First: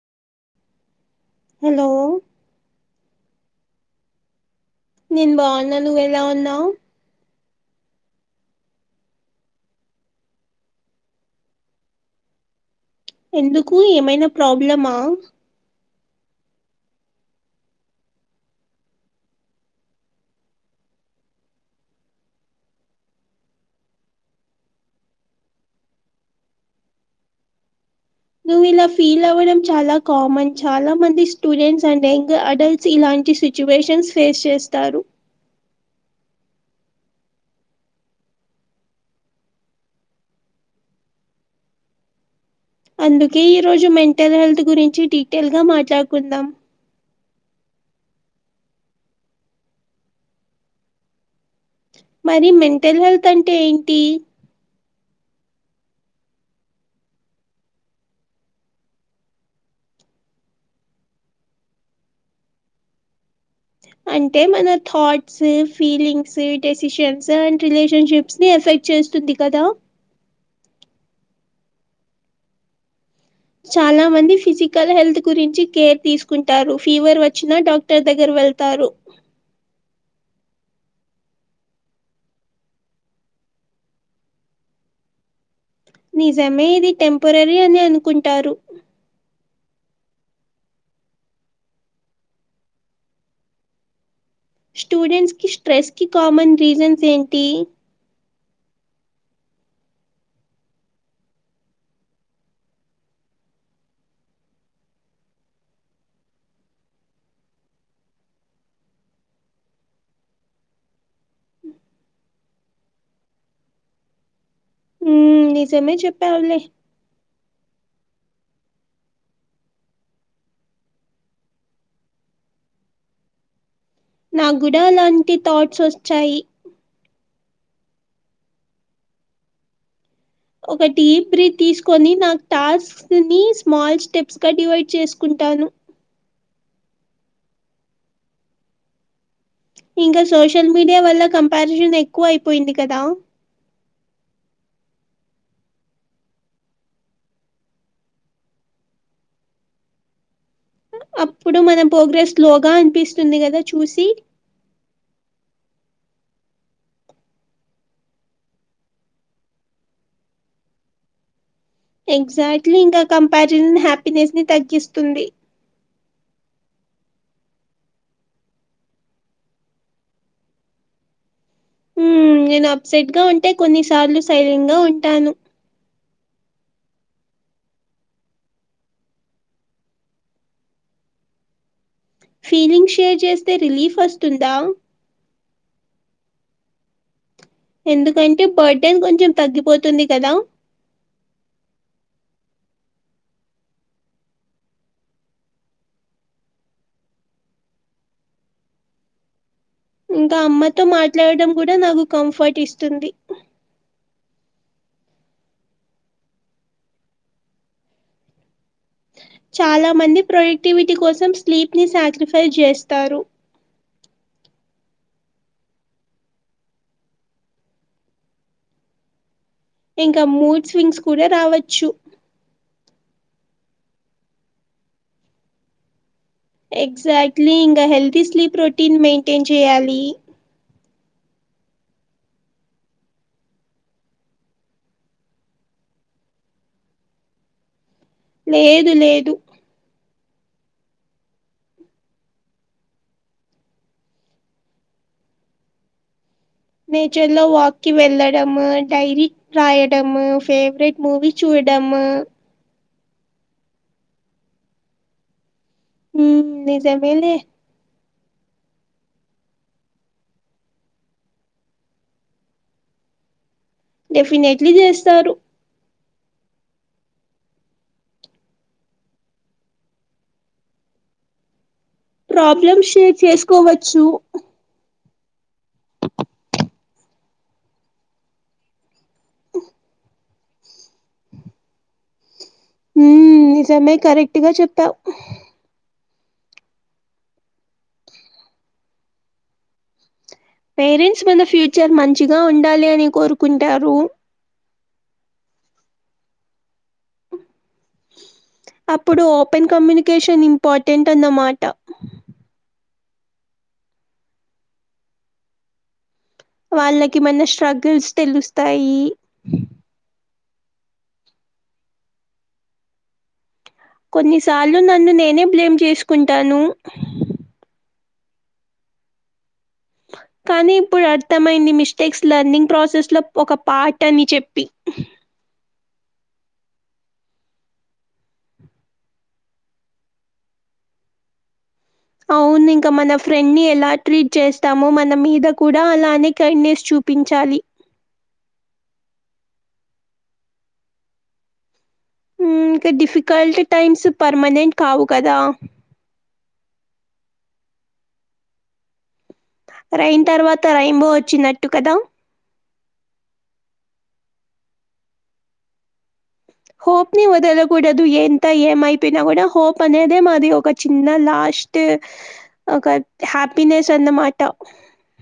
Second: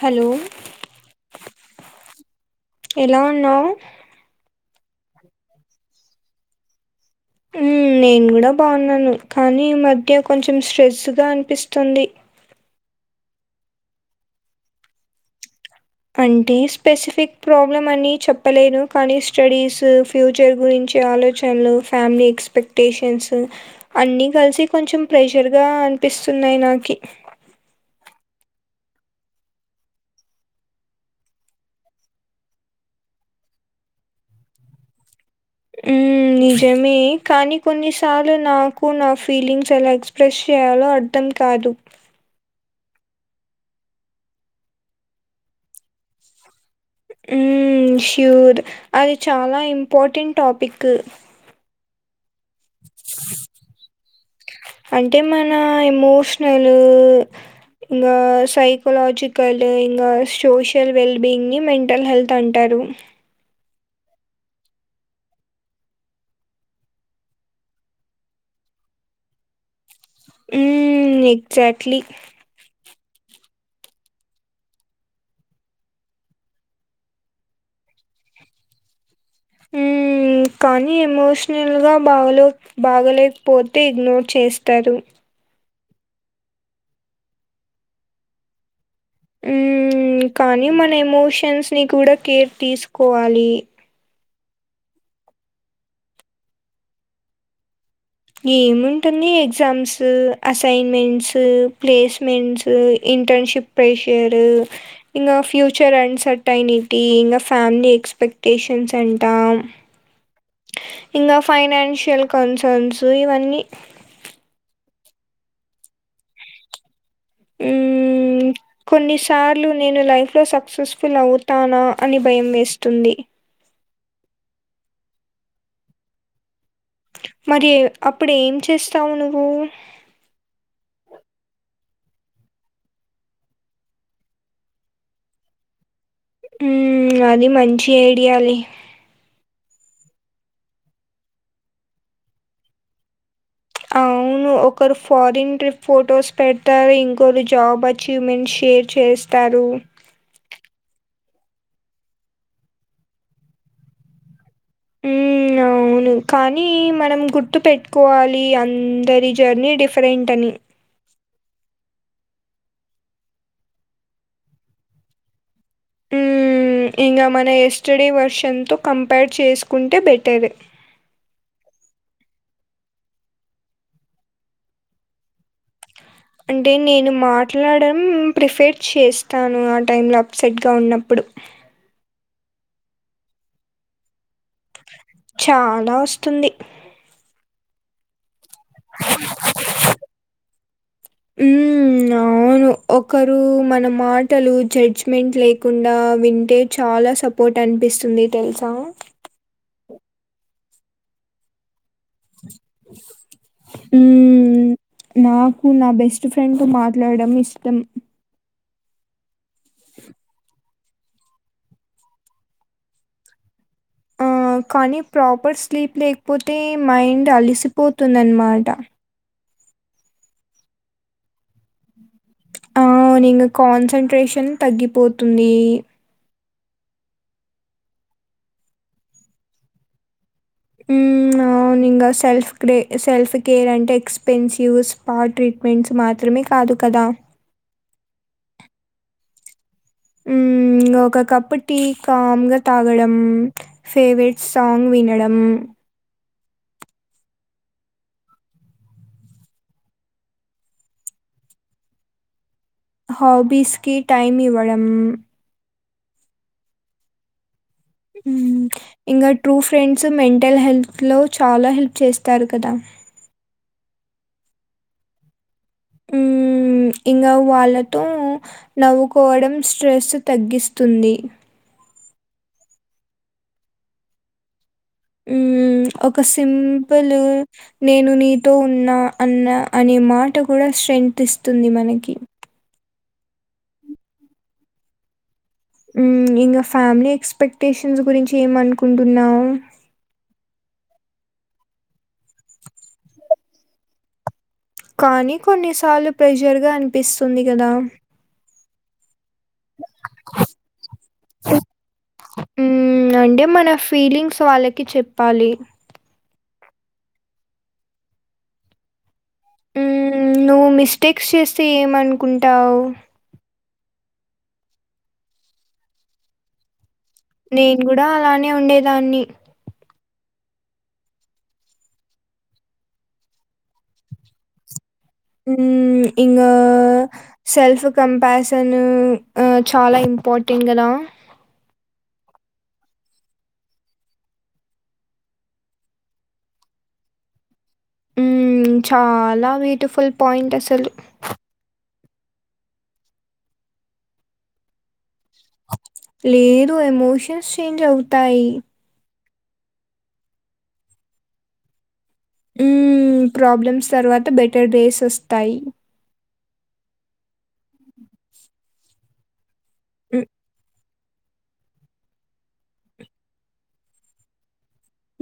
Hello hello ఎలా ఉన్నావు? నేను బావున్నా నువ్వు ఎలా ఉన్నావు? మ్మ్, నేను కూడా బావున్నాను కానీ ఈ మధ్య కొంచెం స్ట్రెస్గా అనిపిస్తుంది. ఎందుకు ఏమైనా ప్రాబ్లమా? కంటే స్పెసిఫిక్ ప్రాబ్లమ్ అని చెప్పలేను కానీ స్టడీస్ ఫ్యూచర్ గురిం చి ఆలోచనలు ఫ్యామిలీ ఎక్స్పెక్టేషన్స్ అన్ని కలిసి కొంచెం ప్రెషర్గా అనిపిస్తున్నాయి నాకి నువ్వు ఇలా ఫీల్ అవ్వడం చాలా కామన్ చాలా మంది స్టూడెంట్స్ అండ్ యంగ్ అడల్ట్స్ ఇలాంటి సిచ్యువేషన్స్ ఫేస్ చేస్తారు. ఆ నిజమే కానీ కొన్నిసార్లు నాకు నా ఫీలింగ్స్ ఎలా ఎక్స్ప్రెస్ చేయాలో అర్థం కాదు అందుకే ఈ రోజు మెంటల్ హెల్త్ గురించి డీటెయిల్ గా మాట్లాడుకుందాం. మ్ ష్యూర్ అది చాలా ఇంపార్టెంట్ టాపిక్ మరి మెంటల్ హెల్త్ అంటే ఏంటి? అంటే మన ఎమోషనలు ఇంగా సైకలాజికల్ ఇంగా సోషల్ వెల్బియింగ్ని మెంటల్ హెల్త్ అంటార్ రు అంటే మన thoughts feelings decisions and relationships ని ఎఫెక్ట్ చేస్తుంది కదా ఉమ్ ఎగ్జాక్ట్లీ చాలా మంది ఫిజికల్ హెల్త్ గురించి కేర్ తీసుకుంటారు ఫీవర్ వచ్చినా డాక్టర్ దగ్గర వెళ్తారు ఉమ్ కానీ ఎమోషనల్గా బాగలో బాగలేకపోతే ఇగ్నోర్ చేస్తారు నిజమే ఇది టెంపరరీ అని అనుకుంటారు ఉమ్ కానీ మన ఎమోషన్స్ ని కూడా కేర్ తీసుకోవాలి స్టూడెంట్స్ కి స్ట్రెస్ కి కామన్ రీజన్స్ ఏంటి ఏముంటుంది exams assignments placements internship pressure ఇంగ ఫ్యూచర్ అండ్ సర్టైనిటీ ఇంగా ఫేమిలీ ఎక్స్ క్స్పెక్టేషన్స్ అంటాం ఇంగా ఫైనాన్షియల్ కన్సర్న్స్ ఇవన్నీ ఉమ్ నిజమే చెప్పావ్లే ఉమ్ కొన్నిసార్లు నేను లైఫ్లో సక్సెస్ఫుల్ అవుతానా అని భయం వేస్తుంది నా గుడా అలాంటి థాట్స్ వచ్చాయి మరి ఎ అప్పుడు ఏం చేస్తావు నువ్వు ఒక బ్రీత్ తీసుకొని నాకు టాస్క్ ని స్మాల్ స్టెప్స్ గా డివైడ్ చేసుకుం టాను ఉమ్ అది మంచి ఐడియాలే ఇంకా సోషల్ మీడియా వల్ల కంపారిజన్ ఎక్కువయిపోయింది కదా అవును ఒకరు ఫారిన్ ట్రిప్ ఫొటోస్ పెడతారు ఇంకొరు జాబ్ అచీవ్మెంట్స్ షేర్ చేస్ త్తారు అప్పుడు మన ప్రోగ్రెస్ స్లోగా అనిపిస్తుంది కదా చూసి ఉమ్ అవును కానీ మనం గుర్తు పెట్టుకోవాలి అందరి జర్నీ డిఫరెంట్ అని ఎగ్జాక్ట్లీ ఇంకా కంపారిజన్ హ్యాపీనెస్ ని తగ్గిస్తుంది ఇంగా మన ఎస్టడే వర్షన్తో కంపేర్ చేసుకుంటే బెటర్ ఉమ్ నేను అప్సెట్ గా ఉంటే కొన్ని సార్లు సైలెంట్ గా ఉంటాను అంటే నేను మాట్లాడం ప్రిపేర్ చేస్తాను ఆ టైంలో అప్సెట్గా ఉన్నప్పుడు ఫీలింగ్ షేర్ చేస్తే రిలీఫ్ వస్తుందా చాలా వస్తుంది ఎందుకంటే బర్డన్ కొంచెం తగ్గిపోతుంది కదా హ్మ్. అవును. ఒకరు మన మాటలు జడ్జ్మెంట్ లేకుండా వింటే చాలా సపోర్ట్ అన్ బిస్తుంది తెల్సా ఇంకా అమ్మతో మాట్లాడడం కూడా నాకు కంఫర్ట్ ఇస్తుంది ఉమ్ నాకు నా బెస్ట్ ఫ్రెండ్తో మాట్లాడడం ఇష్టం చాలా మంది ప్రొడక్టివిటీ కోసం స్లీప్ ని సాక్రిఫైస్ చేస్తారు ఆ! కానీ ప్రాపర్ స్లీప్ లేకపోతే మైండ్ అలిసిపోతుందానమాట. ఇంకా మూడ్ స్వింగ్స్ కూడా రావచ్చు. అవును ఇంకా కాన్సన్ంట్రేషన్ తగ్గిపోతుంది. ఎగ్జాక్ట్లీ ఇంకా హెల్తీ స్లీప్ రోటీన్ మెయింటైన్ చేయాలి. ఉమ్ ఆహ్ అవును ఇంకా సెల్ఫ్ సెల్ఫ్ కేర్ అంటే ఎక్స్పెన్సివ్ స్పా ట్రీట్మెంట్స్ మాత్రమే. కాదు కదా. లేదు లేదు. ఇంకా ఒక కప్పు టీ కామ్ గా తాగడం ఫేవరెట్ సాంగ్ వినడం. నేచర్ లో వాక్కిి వెళ్ళడ డైరీ రాయడం ఫేవరెట్ మూవీ చూడ. డాము. హాబీస్ కి టైమ్ ఇవ్వడం. ఉమ్ నిజమేలే. ఉమ్ ఇంకా ట్రూ ఫ్రెండ్స్ మెంటల్ హెల్త్ లో చాలా హెల్ప్ చేస్తారు కదా. డెఫినెట్లీ చేస్తారు. ఉమ్. ఇంకా వాళ్ళతో నవ్వుకోవడం స్ట్రెస్ తగ్గిస్తుంది. ప్రాబ్లమ్స్ షేర్ చేసుకోవచ్చు. ఉమ్. ఒక సింపుల్ నేను నీతో ఉన్నా అన్న అనే మాట కూడా. స్ట్రెంత్ ఇస్తుంది మనకి. ఉమ్ నిజమే కరెక్ట్గా చెప్పావు. ఇంకా ఫ్యామిలీ ఎక్స్పెక్టేషన్స్ గురించి ఏమనుకుంటున్నావు. పేరెంట్స్ మాన ఫ్యూచర్ మంచిగా ఉండాలి అని కోరుకుంటారు. కానీ కొన్నిసార్లు ప్రెజర్ గా అనిపిస్తుంది కదా. అప్పుడు ఓపెన్ కమ్యూనికేషన్ ఇంపార్టెంట్ అన్నమాట. అంటే మన ఫీలింగ్స్ వాళ్ళకి చెప్పాలి. వాళ్ళకి మన స్ట్రగుల్స్ తెలుస్తాయి. హ్మ్. నువ్వు మిస్టేక్స్ చేస్తే ఏమనుకుంటావు. కొన్నిసార్లు నన్ను నేనే బ్లేమ్ చేసుకుంటాను. నేను కూడా అలానే ఉండేదాన్ని. కానీ ఇప్పుడు అర్థమైంది మిస్టేక్స్ లెర్నింగ్ ప్రాసెస్ లో ఒక పార్ట్ అని చెప్పి. ఉమ్ ఇంకా సెల్ఫ్ కంపసన్ చాలా ఇమ్. పోటీంగ్ కదా. అవును ఇంకా మన ఫ్రెండ్ ని ఎలా ట్రీట్ చేస్తామో మన మీద కూడా అలానే కైండ్నెస్ చూప్. ఒప్పించాలి. ఉమ్ చాలా బ్యూటిఫుల్ పాయింట్ అసలు. ఇంకా డిఫికల్ట్ టైమ్స్ పర్మనెంట్ కావు. కదా లేదు ఎమోషన్స్ చేంజ్ అవుతాయి. రెయిన్ తర్వాత రైన్బో వచ్చినట్టు కదా. ఉమ్ ప్రాబ్లమ్స్ తర్వాత బెటర్ డేస్ వస్తాయి. హోప్ ని వదలకూడదు ఎంత ఏమైపోయినా కూడా హోప్ అనేదే హ్మ్. మది ఒక. చిన్న లాస్ట్ ఒక హ్యాపీనెస్ అన్నమాట.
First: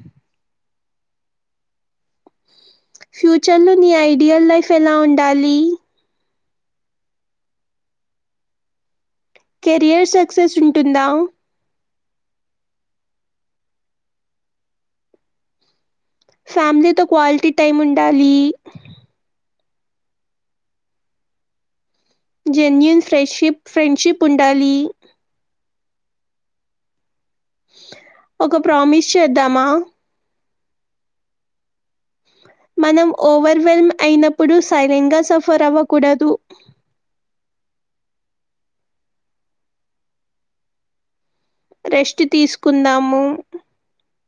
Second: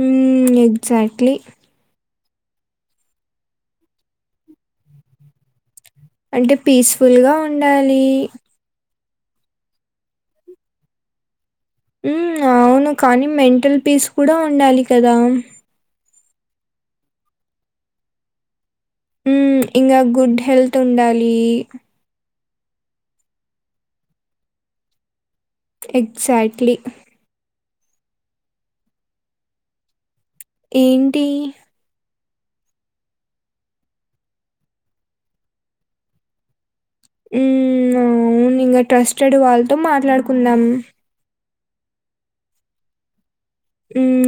ఉమ్ ఎక్జాక్ట్లీ. ఫ్యూచర్ లో నీ ఐడియల్ లైఫ్ ఎలా ఉండాలి అంటే పీస్ఫుల్గా ఉండాలి కెరియర్ సక్సెస్ ఉంటుందా ఉమ్ అవును కానీ మెంటల్ పీస్ కూడా ఉండాలి కదా ఫ్యామిలీతో క్వాలిటీ టైమ్ ఉండాలి ఉమ్ ఇంగ గుడ్ హెల్త్ ఉండాలి జెన్యూన్ ఫ్రడ్షిప్ ఫ్రండ్షిప్ ఉండాలి ఎక్జాక్ట్లీ ఒక ప్రామిస్ చేద్దామా ఏంటి మనం ఓవర్ వెెల్మ్ అయినప్పుడు సైలెంట్ గా సఫర్ అవ్వకూడదు ఉమ్ అవును ఇంగా ట్రస్టెడ్ వాళ్ళతో మాట్లాడుకుందాం రెస్ట్ తీసుకుందాము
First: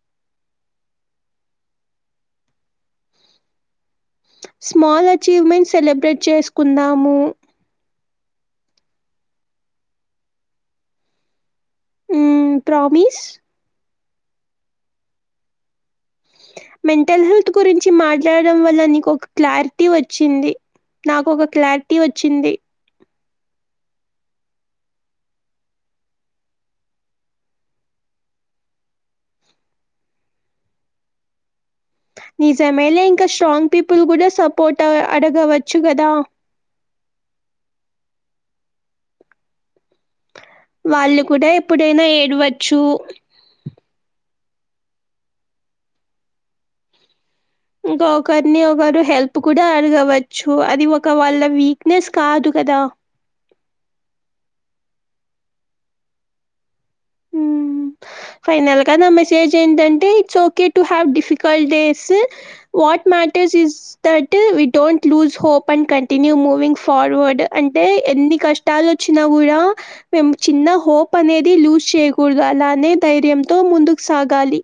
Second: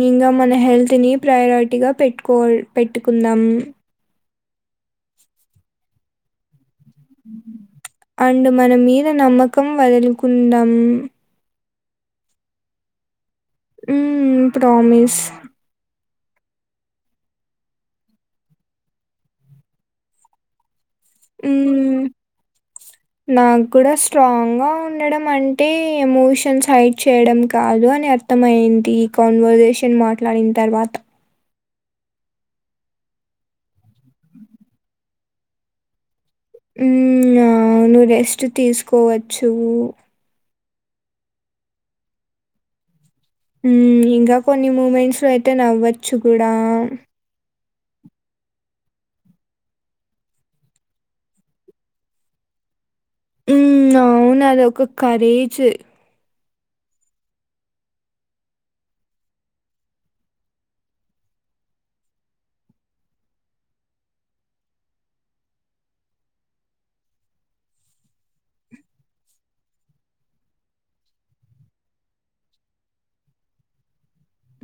ఇంగా మన హెల్త్ ని ప్రయారిటీగా పెట్టుకో పెట్టుకుందాం స్మాల్ అచీవ్మెంట్ సెలబ్రేట్ చేసుకుందాం అండ్ మన మీద నమ్మకం వదులుకుందాం ఉమ్ ప్రామిస్ ఉమ్ ప్రామిస్ మెంటల్ హెల్త్ గురించి మాట్లాడడం వల్ల నీకొక క్లారిటీ వచ్చింది నాకొక క్లారిటీ హ్మ్. వచ్చింది నాకు గుడా స్ట్రాంగ్ గా ఉండడం అంటే ఎమోషన్స్ హైడ్ చేయడం కాదు అని అర్థమయింది ఈ కాన్వర్సేషన్ మాట్లాడిన్ తర్వాత నిజమేలే ఇంకా స్ట్రాంగ్ పీపుల్ కూడా సపోర్ట అడగవచ్చు కదా ఉమ్ అవ్నూ రెస్ట్ తీసుకోవచ్చు వాళ్ళు కూడా ఎప్పుడైనా ఏడవచ్చు ఉమ్ ఇంగా కొన్ని మూమెంట్స్ లో అయితే నవ్వచ్చు కూడా ఇంగా ఒకరిని ఒకరు హెల్ప్ కూడా అడగవచ్చు అది ఒక వాళ్ళ వీక్నెస్ కాదు కదా ఉమ్ అవును అదొక కరేజ్ ఉమ్ ఫైనల్ గా నా మెసేజ్ ఏంటంటే it's okay to have difficult days what matters is that we don't lose hope and continue moving forward అంటే ఎన్ని కష్టాలోచ్చిన గుడా మేమ్ చిన్న హోప్ అనేది లూస్ చేయకూడదు అలానే ధైర్యంతో ముందుకు సాగాలి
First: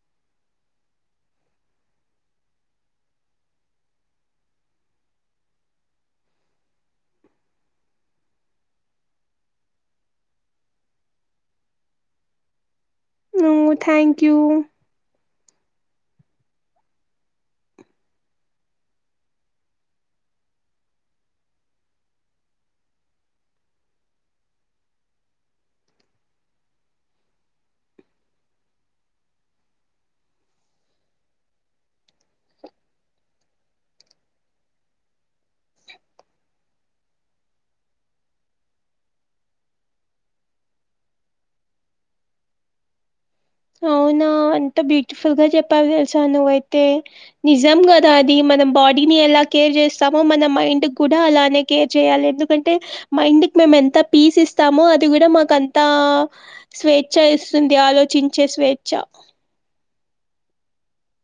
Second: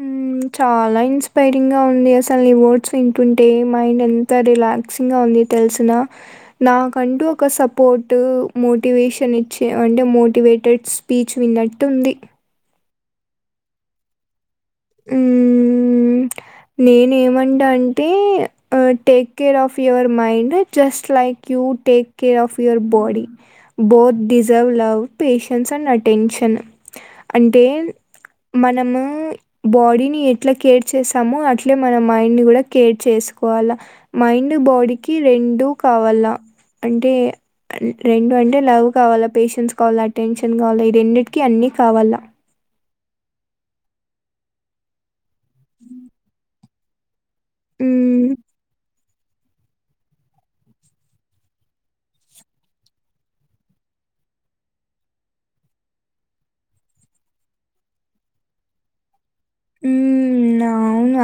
హ్మ్. చాలా ఇన్స్పైరింగ్ గా ఉంది అసలు నీ వర్డ్స్ వింటుంటే మైండ్ ఎంత రిలాక్సింగ్ గా ఉంది తెల్సినా నాకంటూ ఒక సపోర్ట్ మోటివేషన్ ఇచ్చి అంటే మోటి టివేటెడ్ స్పీచ్ విన్నట్టు ఉంది ఓ థ్యాంక్ యూ ఉమ్ నేను ఏమంట అంటే take care of your mind just like you take care of your body both deserve love patience and attention అంటే మనము బాడీని ఎట్లా కేర్ చేస్ నము అట్లే మన మైండ్ ని గుడా కేర్ చేసుకోవాల మైండ్ బాడీకి రెండు కావాల్ లా అంటే రెండు అంటే లవ్ కావాలా పేషెన్స్ కావాలా అటెన్షన్ కావాలా ఈ రెండిటికి అన్నీ కావాలా అవునా ఎంత బ్యూటిఫుల్ గా చెప్పావ్ తెల్సా నువ్వయితే నిజం గదా హ్మ్. అది మనం బా డిని ఎలా కేర్ చేస్తామో మన మైండ్ కూడా అలానే కేర్ చేయాలి ఎందుకంటే మైండ్క్ మేమేన్ త పీస్ ఇస్తామో అది కూడా మాకుంత స్వేచ్ఛ ఇస్తుంది ఆలోచిం చే స్వేచ్ఛ ఉమ్ నా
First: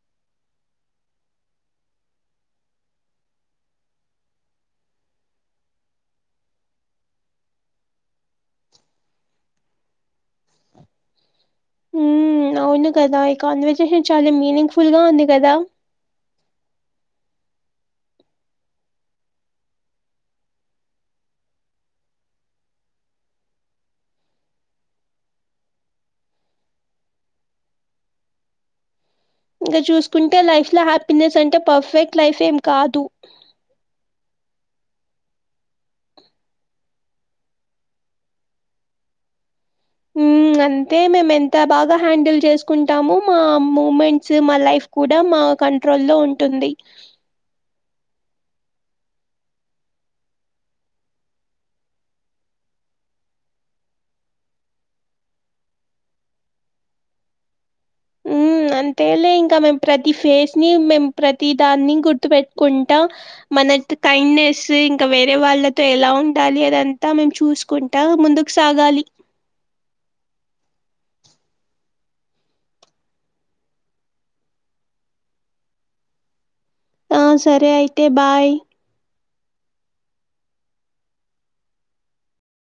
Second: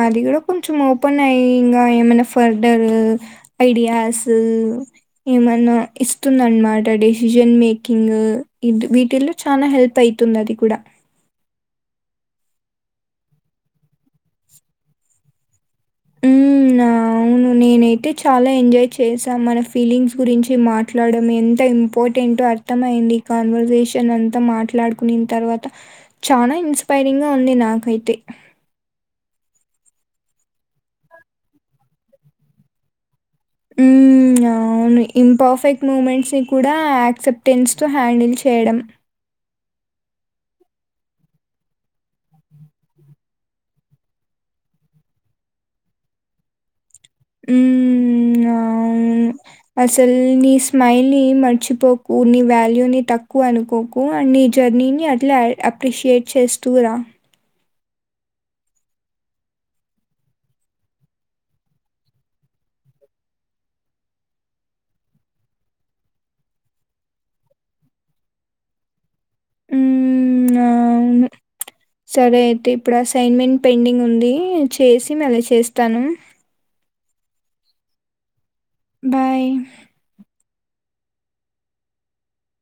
అది గుడా కొంచెం ఓపెన్ అయి ఇంగ ఏమనా ఫర్దర్ ఐడియాస్ ఏమన్నా ఇస్తుంద అన్మాట డెసిజన్ మేకింగ్ ఇట్రీబీటిల్లో చానా హెల్ప్ అయితుంది అది కూడా ఉమ్ అవును కదా ఈ కాన్వర్జేషన్ చాలా మీనింగ్ ఫుల్ గా ఉంది కదా ఉమ్ అవును నేనైతే చాలా ఎంజాయ్ చేశా మన ఫీలింగ్స్ గురించి మాట్లాడం ఎంత ఇంపార్టెంటొ అర్థం అయింది కాన్వర్సేషన్ అంతా మాట్లాడుకునిన్ తర్వాత చానా ఇన్స్పైరింగ్ గా ఉంది నాకైతే ఇంకా చూసుకుంటే లైఫ్ ల హ్యాపీనెస్ అంటే పర్ఫెక్ట్ లైఫ్ ఏం కాదు హ్మ్. అవును ఇంపర్ఫెక్ట్ మూమెంట్స్ని కూడా యాక్సెప్టెన్స్ తో హ్యాండిల్ చేయడం ఉమ్ గంతే మేము ఎంత బాగా హ్యాండిల్ చేసుకుంటాము మా మూమెంట్స్ మా లైఫ్ కూడా మా కంట్రోల్ లో ఉంటుంది ఉమ్ అ అసల్ నీ స్మైల్ ని మర్చిపోకు నీ వాల్యూ ని తక్కువ అనుకోకు అండ్ నీ జర్నీని అట్లా అప్రిషియేట్ చేస్తూరా ఉమ్ అంతే లే ఇంక ప్రతీ ఫేజ్ మేమ్ ప్రతీ దాన్ని గుర్తు పెట్టుకుంట మ [unintelligible] కైండ్నెస్ ఇంకా వేరే వాళ్ళతో ఎలా ఉండాలి అదంతా మేము చూసుకుంటా ముందు సాగాలి ఉమ్ సరే అయితే ఇప్పుడసైన్మెంట్ పెండింగ్ ఉంది చేసి మళ్ళీ చేస్తాను ఆ సరే అయితే బాయ్ బాయ్